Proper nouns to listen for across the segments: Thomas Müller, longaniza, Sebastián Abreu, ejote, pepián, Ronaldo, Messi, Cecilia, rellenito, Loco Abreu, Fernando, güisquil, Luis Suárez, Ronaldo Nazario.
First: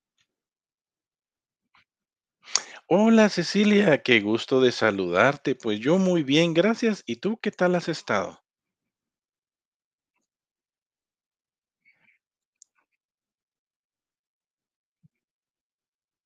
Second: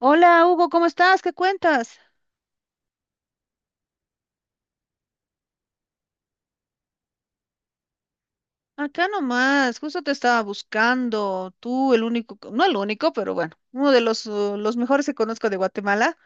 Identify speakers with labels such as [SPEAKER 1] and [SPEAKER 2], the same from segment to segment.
[SPEAKER 1] Hola Hugo, ¿cómo estás? ¿Qué cuentas?
[SPEAKER 2] Hola Cecilia, qué gusto de saludarte. Pues yo muy bien, gracias. ¿Y tú qué tal has estado?
[SPEAKER 1] Acá nomás, justo te estaba buscando, tú el único, no el único, pero bueno, uno de los mejores que conozco de Guatemala.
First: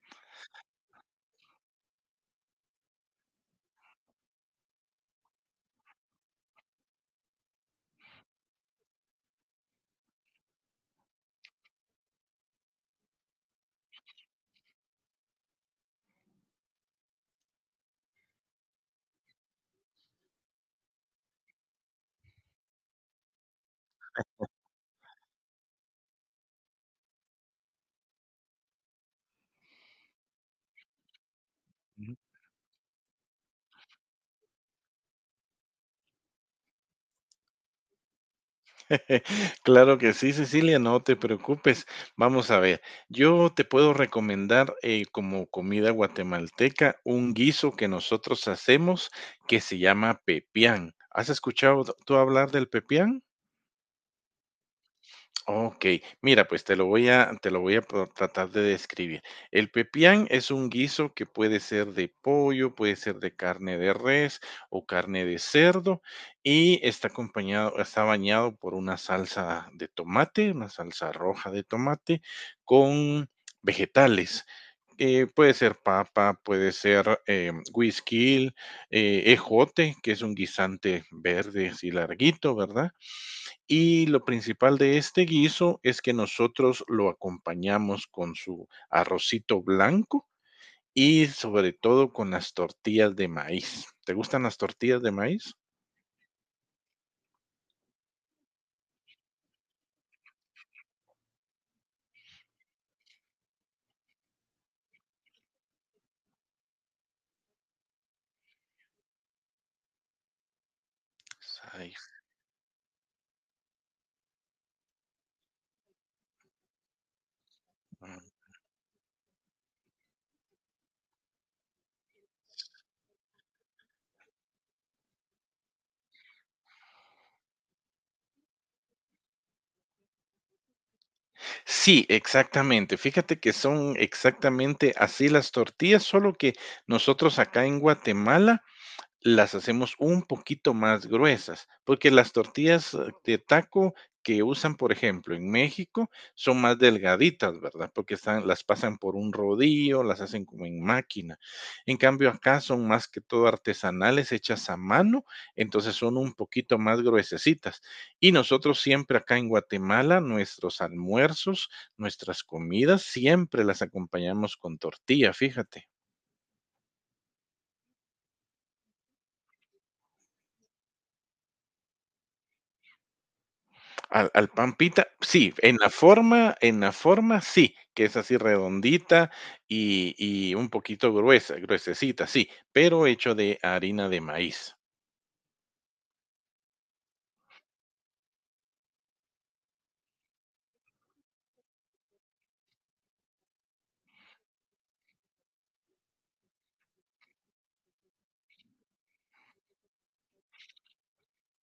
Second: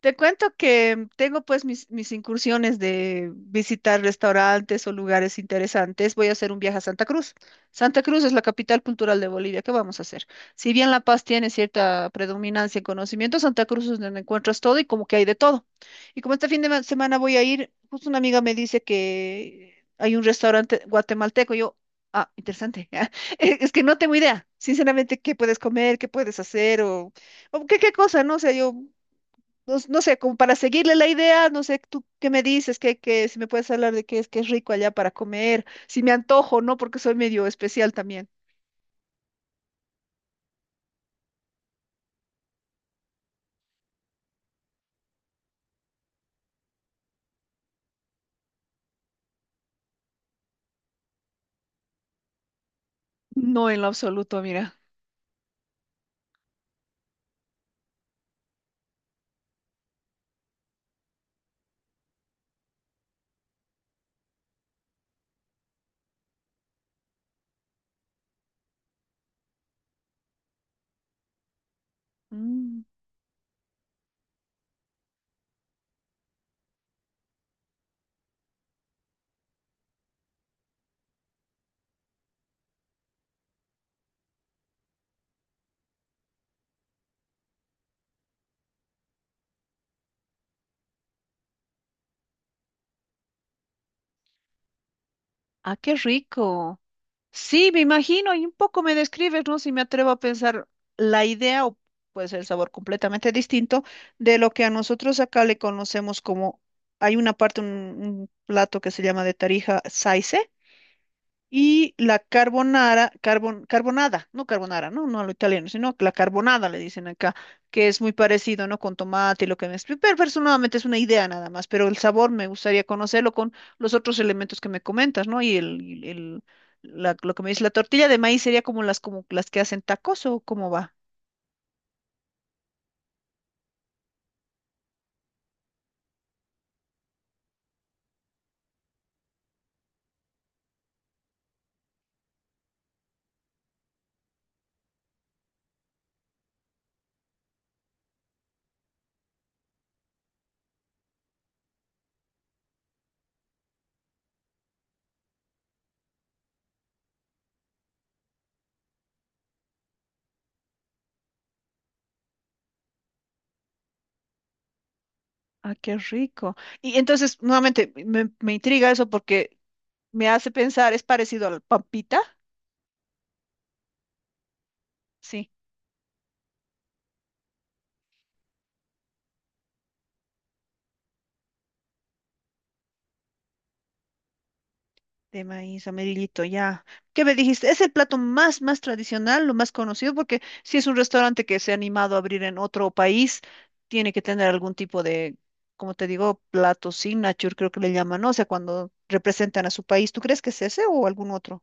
[SPEAKER 1] Te cuento que tengo pues mis incursiones de visitar restaurantes o lugares interesantes. Voy a hacer un viaje a Santa Cruz. Santa Cruz es la capital cultural de Bolivia. ¿Qué vamos a hacer? Si bien La Paz tiene cierta predominancia en conocimiento, Santa Cruz es donde encuentras todo y como que hay de todo. Y como este semana voy a ir, justo una amiga me dice que hay un restaurante guatemalteco. Yo, ah, interesante. Es que no tengo idea, sinceramente, qué puedes comer, qué puedes hacer o... ¿O ¿Qué, qué cosa? No sé, yo no, no sé, como para seguirle la idea, no sé, tú
[SPEAKER 2] Ujú.
[SPEAKER 1] qué me dices, que si me puedes hablar de qué es que es rico allá para comer, si me antojo, ¿no? Porque soy medio especial también.
[SPEAKER 2] Claro que sí, Cecilia, no te preocupes. Vamos a ver, yo te puedo recomendar como comida guatemalteca un guiso que nosotros hacemos que se llama pepián. ¿Has escuchado tú hablar del pepián?
[SPEAKER 1] No, en lo absoluto, mira.
[SPEAKER 2] Ok, mira, pues te lo voy a te lo voy a pro tratar de describir. El pepián es un guiso que puede ser de pollo, puede ser de carne de res o carne de cerdo, y está bañado por una salsa de tomate, una salsa roja de tomate
[SPEAKER 1] Mm,
[SPEAKER 2] con vegetales, puede ser papa, puede ser, güisquil, ejote, que es un guisante verde así larguito, ¿verdad? Y lo principal de este guiso es que nosotros lo acompañamos con su arrocito blanco y sobre todo con las tortillas de maíz. ¿Te gustan las tortillas de maíz?
[SPEAKER 1] ah, qué rico. Sí, me imagino, y un poco me describes, ¿no? Si me atrevo a pensar la idea, o puede ser el sabor completamente distinto, de lo que a nosotros acá le conocemos como, hay una parte, un plato que se llama de Tarija saice. Y
[SPEAKER 2] Sai-
[SPEAKER 1] la carbonara, carbonada, no carbonara, no, no a lo italiano, sino la carbonada le dicen acá, que es muy
[SPEAKER 2] mm,
[SPEAKER 1] parecido, ¿no? Con tomate y lo que me explico. Pero personalmente es una idea nada más, pero el sabor me gustaría conocerlo con los otros elementos que me comentas, ¿no? Lo que me dice la tortilla de maíz sería como las que hacen tacos o cómo va.
[SPEAKER 2] Sí, exactamente. Fíjate que son exactamente así las tortillas, solo que nosotros acá en Guatemala las hacemos un poquito más gruesas, porque las tortillas de taco que usan, por ejemplo, en México, son más delgaditas, ¿verdad? Porque están, las pasan por un rodillo, las hacen como en máquina. En cambio, acá son más que todo artesanales, hechas a mano, entonces son un poquito más gruesecitas. Y nosotros siempre acá en Guatemala, nuestros almuerzos, nuestras comidas, siempre las acompañamos con tortilla,
[SPEAKER 1] Ah,
[SPEAKER 2] fíjate.
[SPEAKER 1] qué rico. Y entonces, nuevamente, me intriga eso porque me hace pensar, ¿es parecido al pampita?
[SPEAKER 2] Al pan pita, sí,
[SPEAKER 1] Sí,
[SPEAKER 2] en la forma sí, que es así redondita y un poquito gruesa, gruesecita, sí, pero hecho de harina de maíz.
[SPEAKER 1] de maíz amarillito, ya. ¿Qué me dijiste? ¿Es el plato más tradicional, lo más conocido? Porque si es un restaurante que se ha animado a abrir en otro país, tiene que tener algún tipo de, como te digo, plato signature, creo que le llaman, ¿no? O sea, cuando representan a su país. ¿Tú crees que es ese o algún otro?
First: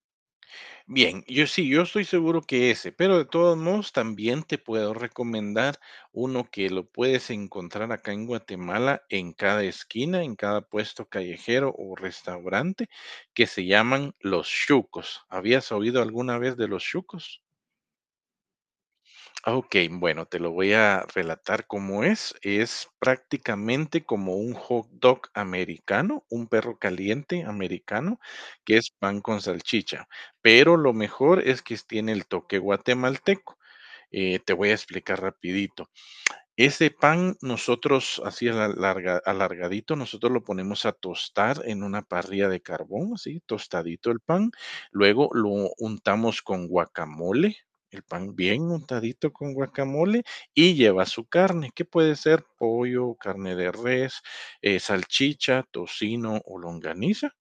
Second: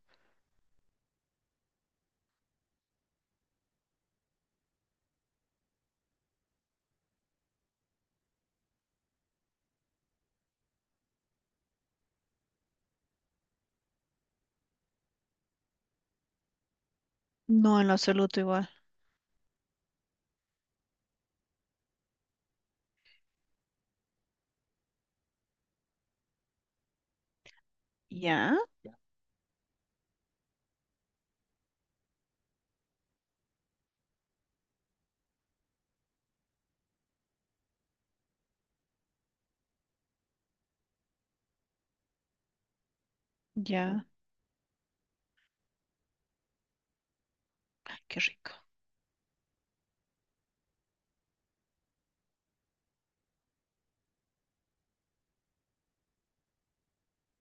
[SPEAKER 2] Bien, yo sí, yo estoy seguro que ese, pero de todos modos también te puedo recomendar uno que lo puedes encontrar acá en Guatemala, en cada esquina, en cada puesto callejero o restaurante, que se llaman los chucos. ¿Habías oído alguna vez de los chucos?
[SPEAKER 1] No, en lo absoluto igual.
[SPEAKER 2] Ok, bueno, te lo voy a relatar cómo es. Es prácticamente como un hot dog americano, un perro caliente americano,
[SPEAKER 1] Ya,
[SPEAKER 2] que es pan con salchicha. Pero lo mejor es que tiene el toque guatemalteco. Te voy a explicar rapidito. Ese pan nosotros así alargadito, nosotros lo ponemos a tostar en una parrilla de carbón, así
[SPEAKER 1] ya.
[SPEAKER 2] tostadito el pan. Luego lo untamos con guacamole,
[SPEAKER 1] Ay,
[SPEAKER 2] el
[SPEAKER 1] qué
[SPEAKER 2] pan
[SPEAKER 1] rico.
[SPEAKER 2] bien untadito con guacamole y lleva su carne, que puede ser pollo, carne de res, salchicha, tocino o longaniza.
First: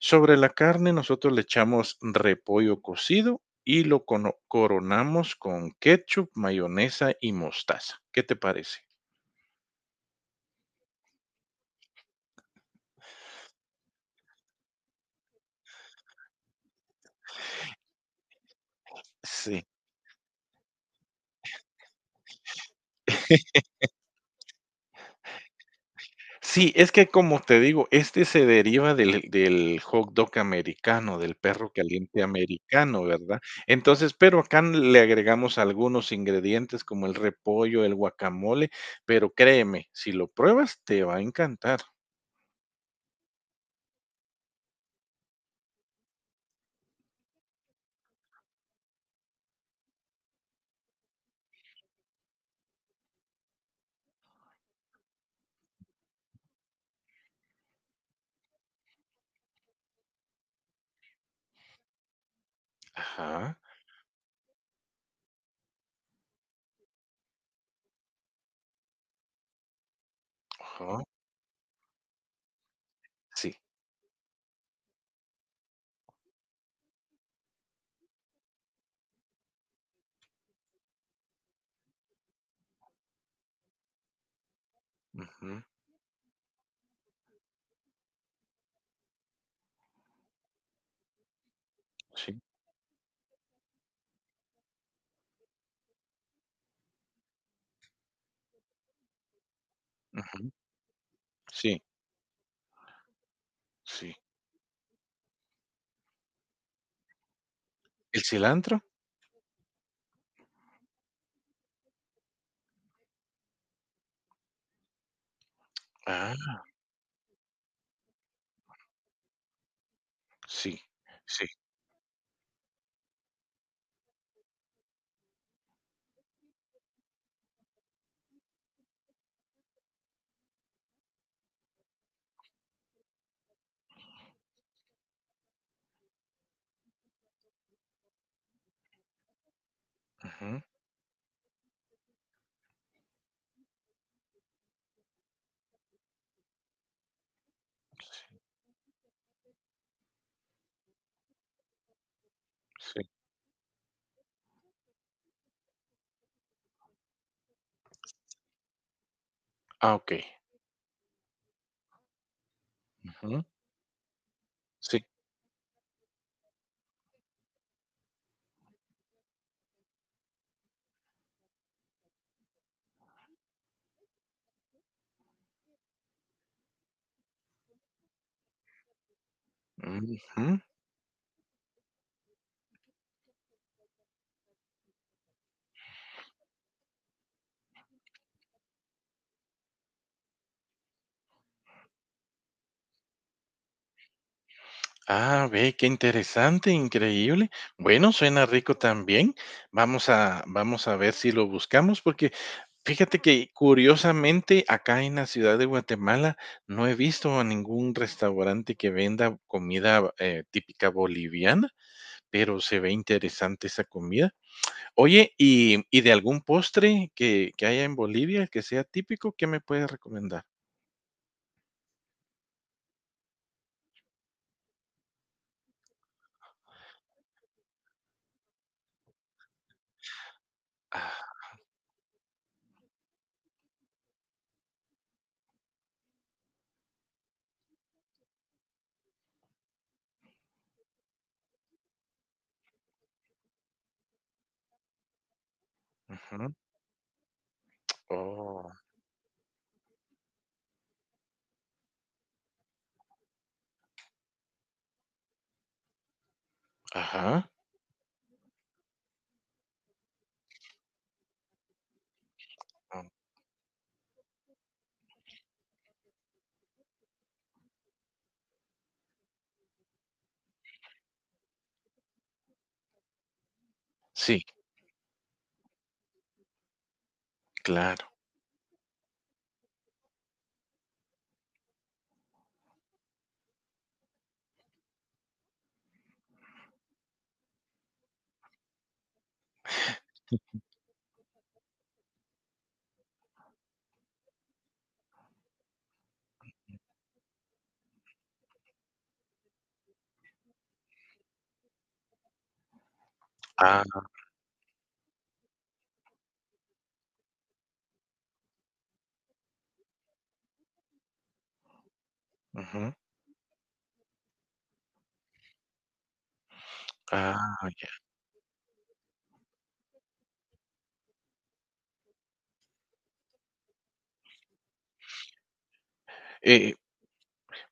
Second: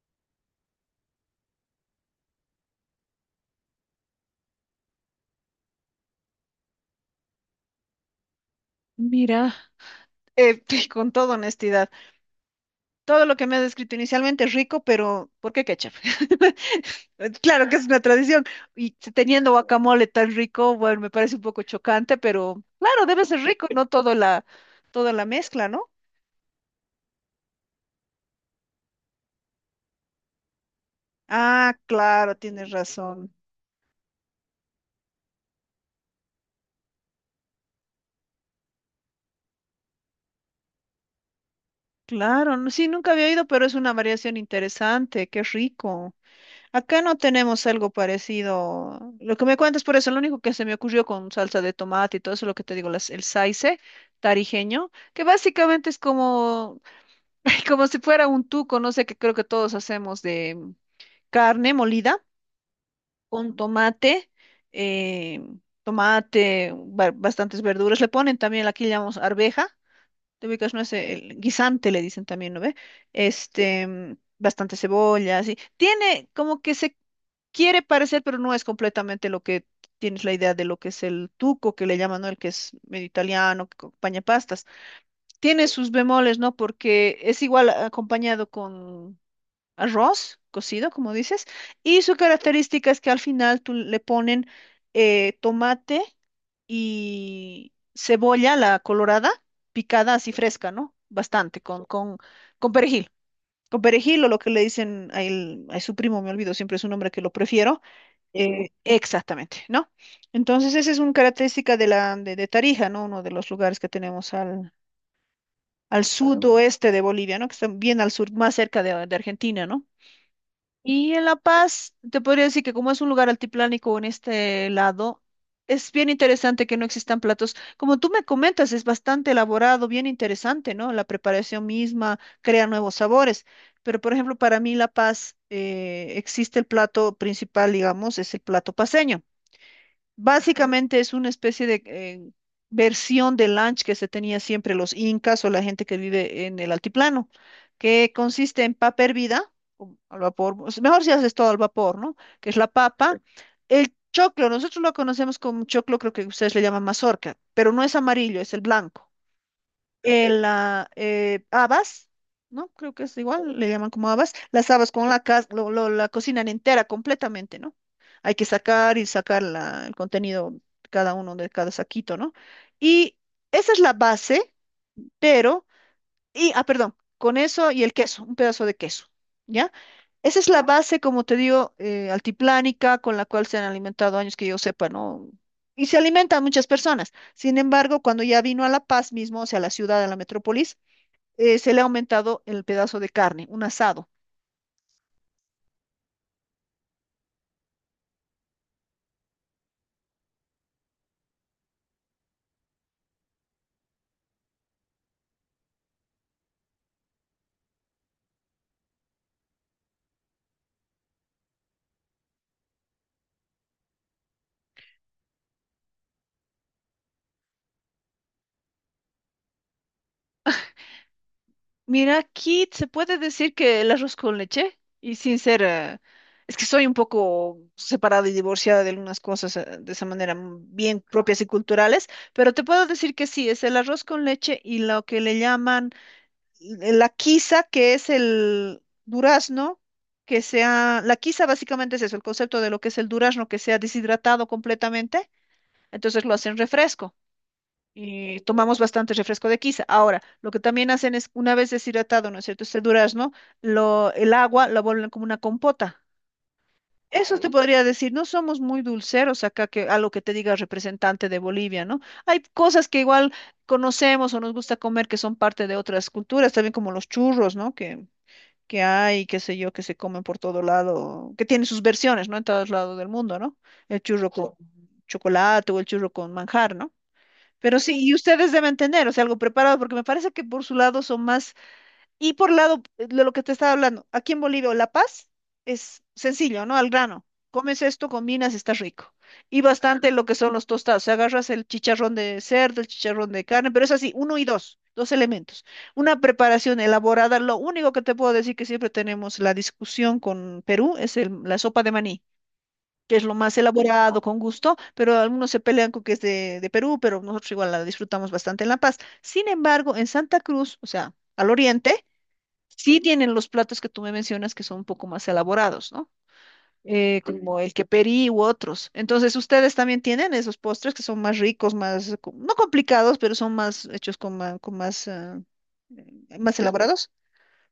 [SPEAKER 2] Sobre la carne nosotros le echamos repollo cocido y lo cono coronamos con ketchup, mayonesa y mostaza. ¿Qué te parece?
[SPEAKER 1] Mira, eh, con toda honestidad. Todo lo que me has descrito inicialmente es rico, pero ¿por qué ketchup? Claro que es una tradición. Y teniendo
[SPEAKER 2] Sí,
[SPEAKER 1] guacamole tan rico, bueno, me parece un poco chocante, pero claro, debe ser rico, no toda la mezcla, ¿no?
[SPEAKER 2] sí, es que como te digo, este se deriva del hot dog americano, del perro
[SPEAKER 1] Ah,
[SPEAKER 2] caliente
[SPEAKER 1] claro, tienes
[SPEAKER 2] americano,
[SPEAKER 1] razón.
[SPEAKER 2] ¿verdad? Entonces, pero acá le agregamos algunos ingredientes como el repollo, el guacamole, pero créeme, si lo pruebas te va a encantar.
[SPEAKER 1] Claro, no- sí, nunca había oído, pero es una variación interesante, qué rico. Acá no tenemos algo parecido. Lo que me cuentas por eso, lo único que se me ocurrió con salsa de tomate y todo eso, lo que te digo, el saice tarijeño, que básicamente es como ay, como si fuera un tuco, no sé, que creo que todos hacemos de carne molida con
[SPEAKER 2] Ajá,
[SPEAKER 1] tomate, eh, bastantes verduras. Le ponen también, aquí le llamamos arveja, te ubicas, no es
[SPEAKER 2] ajá,
[SPEAKER 1] el guisante, le dicen también, ¿no ve?
[SPEAKER 2] sí,
[SPEAKER 1] Este, bastante cebolla, así. Tiene como que se quiere parecer, pero no es completamente lo que tienes la idea de lo que es el tuco, que le llaman, ¿no? El que es medio italiano, que acompaña pastas,
[SPEAKER 2] ujú,
[SPEAKER 1] tiene sus bemoles, ¿no? Porque es igual ah, acompañado con arroz cocido, como dices, y su
[SPEAKER 2] sí,
[SPEAKER 1] característica es que al final tú le ponen tomate y cebolla, la colorada, picada así
[SPEAKER 2] ujú,
[SPEAKER 1] fresca, ¿no? Bastante,
[SPEAKER 2] sí,
[SPEAKER 1] con perejil. Con
[SPEAKER 2] sí.
[SPEAKER 1] perejil o lo que le dicen a, a su primo, me olvido, siempre es un nombre que lo prefiero.
[SPEAKER 2] ¿El
[SPEAKER 1] Eh,
[SPEAKER 2] cilantro?
[SPEAKER 1] exactamente, ¿no? Entonces, esa es una característica de de Tarija, ¿no? Uno de los lugares que tenemos al
[SPEAKER 2] Ah,
[SPEAKER 1] sudoeste de Bolivia, ¿no? Que está bien al sur, más cerca de Argentina, ¿no?
[SPEAKER 2] sí,
[SPEAKER 1] Y en La
[SPEAKER 2] sí,
[SPEAKER 1] Paz, te podría decir que como es un lugar altiplánico en este lado, es bien interesante que no existan platos. Como tú me comentas, es bastante elaborado, bien interesante, ¿no? La preparación misma crea nuevos sabores. Pero, por ejemplo, para mí La Paz existe el plato principal, digamos, es el plato paceño.
[SPEAKER 2] ujú,
[SPEAKER 1] Básicamente es una especie de versión del lunch que se tenía siempre los incas o la gente que vive en el altiplano, que
[SPEAKER 2] sí,
[SPEAKER 1] consiste en papa hervida, o al vapor, o sea, mejor si haces todo al vapor, ¿no? Que es la
[SPEAKER 2] sí.
[SPEAKER 1] papa. El choclo, nosotros lo conocemos como choclo, creo que ustedes le llaman mazorca, pero no es amarillo, es el blanco,
[SPEAKER 2] Ah, okey,
[SPEAKER 1] habas, ¿no? Creo que es
[SPEAKER 2] ujú,
[SPEAKER 1] igual, le llaman como habas. Las habas
[SPEAKER 2] sí,
[SPEAKER 1] con la, la cocinan entera completamente, ¿no? Hay que sacar y sacar el contenido de cada uno de cada saquito, ¿no? Y esa es la base, pero, y, ah, perdón, con eso y el queso, un pedazo de queso, ¿ya? Esa
[SPEAKER 2] ujú.
[SPEAKER 1] es la base, como te digo, altiplánica, con la cual se han alimentado años que yo sepa, ¿no? Y se alimentan muchas personas. Sin embargo, cuando ya vino a La Paz mismo, o sea, a la ciudad, a la metrópolis, se le ha aumentado el pedazo de carne, un asado.
[SPEAKER 2] Ah, ve, qué interesante, increíble. Bueno, suena rico también. Vamos a ver si lo buscamos, porque fíjate que curiosamente acá en la ciudad de Guatemala no he visto a ningún restaurante que venda comida típica boliviana, pero se ve interesante esa comida. Oye, y de algún postre que haya en Bolivia que sea típico, qué me puedes recomendar?
[SPEAKER 1] Mira, Kit se puede decir que el arroz con leche, y sin ser, es que soy un poco separada y divorciada de algunas cosas de esa manera bien propias y culturales, pero te puedo decir que sí, es el arroz con leche y lo que le llaman la quiza, que es el durazno, que sea, la quiza básicamente es eso, el concepto de lo que es el durazno, que sea deshidratado completamente, entonces lo
[SPEAKER 2] Ujú.
[SPEAKER 1] hacen refresco. Eh,
[SPEAKER 2] Oh,
[SPEAKER 1] tomamos bastante refresco de quiza. Ahora, lo que también hacen es, una vez deshidratado, ¿no es cierto? Este durazno, el agua la vuelven como una compota. Eso te
[SPEAKER 2] ajá.
[SPEAKER 1] podría decir, no somos muy dulceros acá, que a lo que te diga el representante de Bolivia, ¿no? Hay cosas que
[SPEAKER 2] Mm,
[SPEAKER 1] igual conocemos o nos gusta comer que son parte de otras culturas, también como los churros, ¿no? Que hay, qué sé yo, que se comen por todo lado, que tienen sus versiones, ¿no? En todos lados del mundo, ¿no? El churro
[SPEAKER 2] sí,
[SPEAKER 1] con chocolate o el churro con manjar, ¿no? Pero sí,
[SPEAKER 2] claro.
[SPEAKER 1] y ustedes deben tener, o sea, algo preparado, porque me parece que por su lado son más, y por lado de lo que te estaba hablando, aquí en Bolivia o La Paz es sencillo, ¿no? Al grano. Comes esto, combinas, está rico. Y bastante lo que son los tostados. O sea, agarras el chicharrón de cerdo, el chicharrón de carne, pero es así, uno y dos, dos elementos. Una preparación elaborada. Lo único que te puedo decir que siempre tenemos la discusión con Perú es la sopa de maní que es lo más
[SPEAKER 2] Ah,
[SPEAKER 1] elaborado, con gusto, pero algunos se pelean con que es de Perú, pero nosotros igual la disfrutamos bastante en La Paz. Sin embargo, en Santa Cruz, o sea, al oriente,
[SPEAKER 2] ujú.
[SPEAKER 1] sí tienen los platos que tú me mencionas que son un poco más elaborados, ¿no? Como
[SPEAKER 2] Ah,
[SPEAKER 1] el
[SPEAKER 2] ya.
[SPEAKER 1] queperí u otros. Entonces, ustedes también tienen esos postres que son más ricos, más, no complicados, pero son más hechos con, con más, más
[SPEAKER 2] Eh,
[SPEAKER 1] elaborados.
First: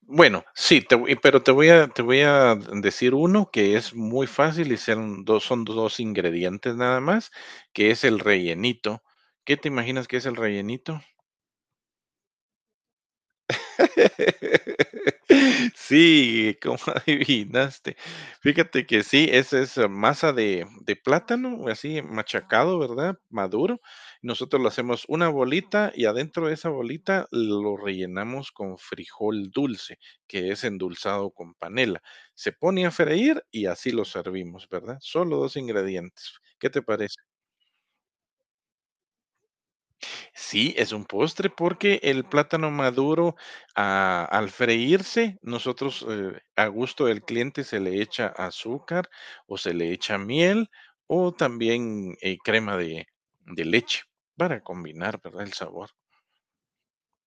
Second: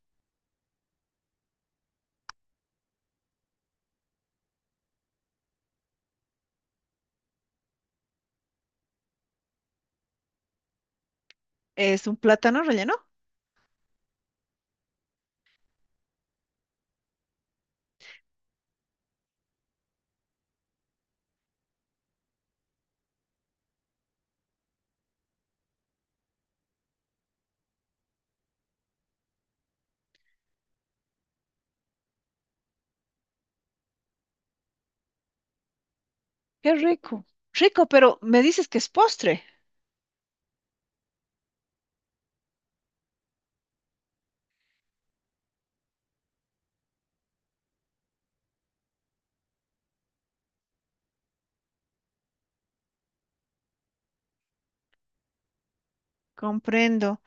[SPEAKER 2] bueno, sí, te voy a decir uno que es muy fácil y son 2 ingredientes nada más, que es el rellenito. ¿Qué te imaginas que es el rellenito?
[SPEAKER 1] Es un plátano relleno.
[SPEAKER 2] Sí, ¿cómo adivinaste? Fíjate que sí, esa es masa de, plátano, así machacado, ¿verdad? Maduro. Nosotros lo hacemos una bolita y adentro de esa bolita lo rellenamos con frijol dulce, que es endulzado con panela. Se pone a freír y así lo servimos, ¿verdad? Solo dos ingredientes. ¿Qué
[SPEAKER 1] Qué
[SPEAKER 2] te parece?
[SPEAKER 1] rico. Rico, pero me dices que es postre.
[SPEAKER 2] Sí, es un postre porque el plátano maduro, ah, al freírse, nosotros, a gusto del cliente se le echa azúcar o se le echa miel o también, crema de leche para combinar, ¿verdad?, el sabor.
[SPEAKER 1] Comprendo.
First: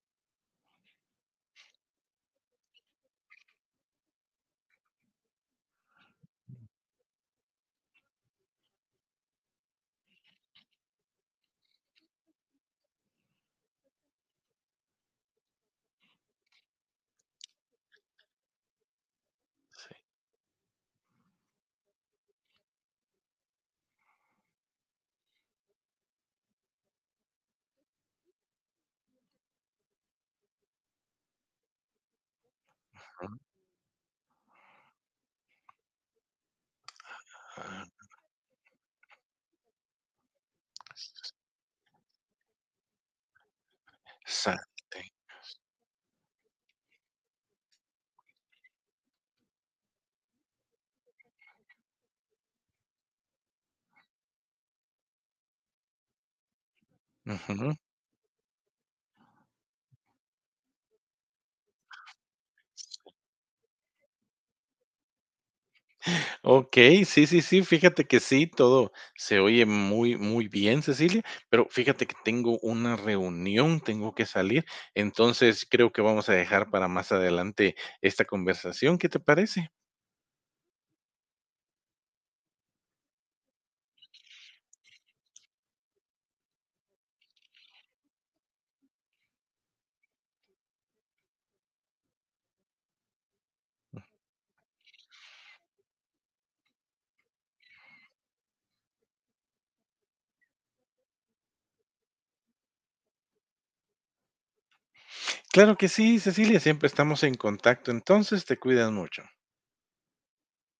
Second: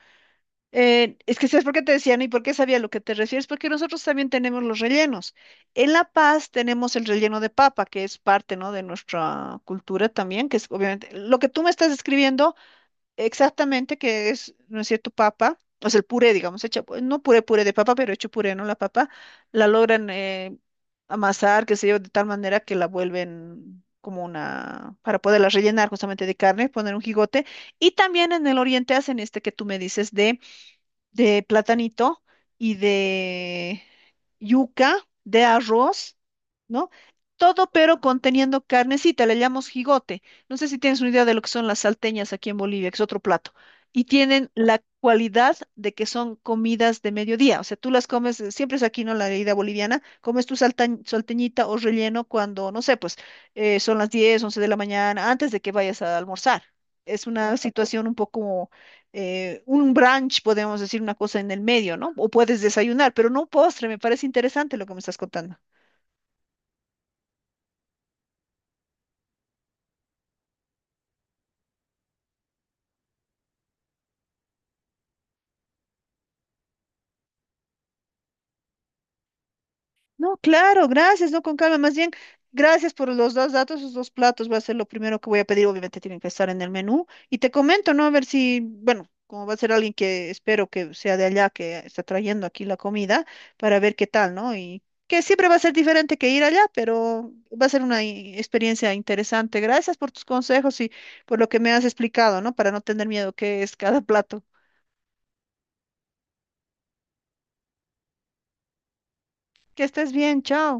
[SPEAKER 1] Es que sabes por qué te decían y por qué sabía a lo que te refieres, porque nosotros también tenemos los rellenos. En La Paz tenemos el relleno de papa, que es parte, ¿no? de nuestra cultura también, que es obviamente lo que tú me estás describiendo exactamente, que es, ¿no es cierto?, papa, o sea, el puré, digamos, hecha, pues, no puré, puré de papa, pero hecho puré, ¿no? La papa la
[SPEAKER 2] Sí.
[SPEAKER 1] logran amasar, qué sé yo, de tal manera que la vuelven como una, para poderla rellenar justamente de carne, poner un jigote. Y también en el oriente hacen este que tú me dices de platanito y de yuca, de arroz, ¿no? Todo pero conteniendo carnecita, le llamamos jigote. No sé si tienes una idea de lo que son las salteñas aquí en Bolivia, que es otro plato. Y tienen la
[SPEAKER 2] Exacte.
[SPEAKER 1] cualidad de que son comidas de mediodía. O sea, tú las comes, siempre es aquí, ¿no? La herida boliviana, comes tu salteñita o relleno cuando, no sé, pues son las 10, 11 de la mañana, antes de que vayas a almorzar. Es una situación un poco un brunch, podemos decir una cosa en el medio, ¿no? O puedes desayunar, pero no un postre, me parece interesante lo que me estás contando.
[SPEAKER 2] Okey, sí, sí, sí, fíjate que sí, todo se oye muy, muy bien, Cecilia, pero fíjate que tengo una reunión, tengo que salir, entonces creo que vamos a dejar para más adelante esta conversación, ¿qué te parece?
[SPEAKER 1] No, claro, gracias, no con calma, más bien, gracias por los dos datos, los dos platos, va a ser lo primero que voy a pedir, obviamente tienen que estar en el menú, y te comento, ¿no? A ver si, bueno, como va a ser alguien que espero que sea de allá, que está trayendo aquí la comida, para ver qué tal, ¿no? Y que siempre va a ser diferente que ir allá, pero va a ser una experiencia interesante. Gracias por tus consejos y por lo que me has explicado, ¿no? Para no tener miedo, qué es cada plato.
[SPEAKER 2] Claro que sí, Cecilia, siempre estamos en contacto, entonces te cuidas mucho.
[SPEAKER 1] Que estés bien, chao.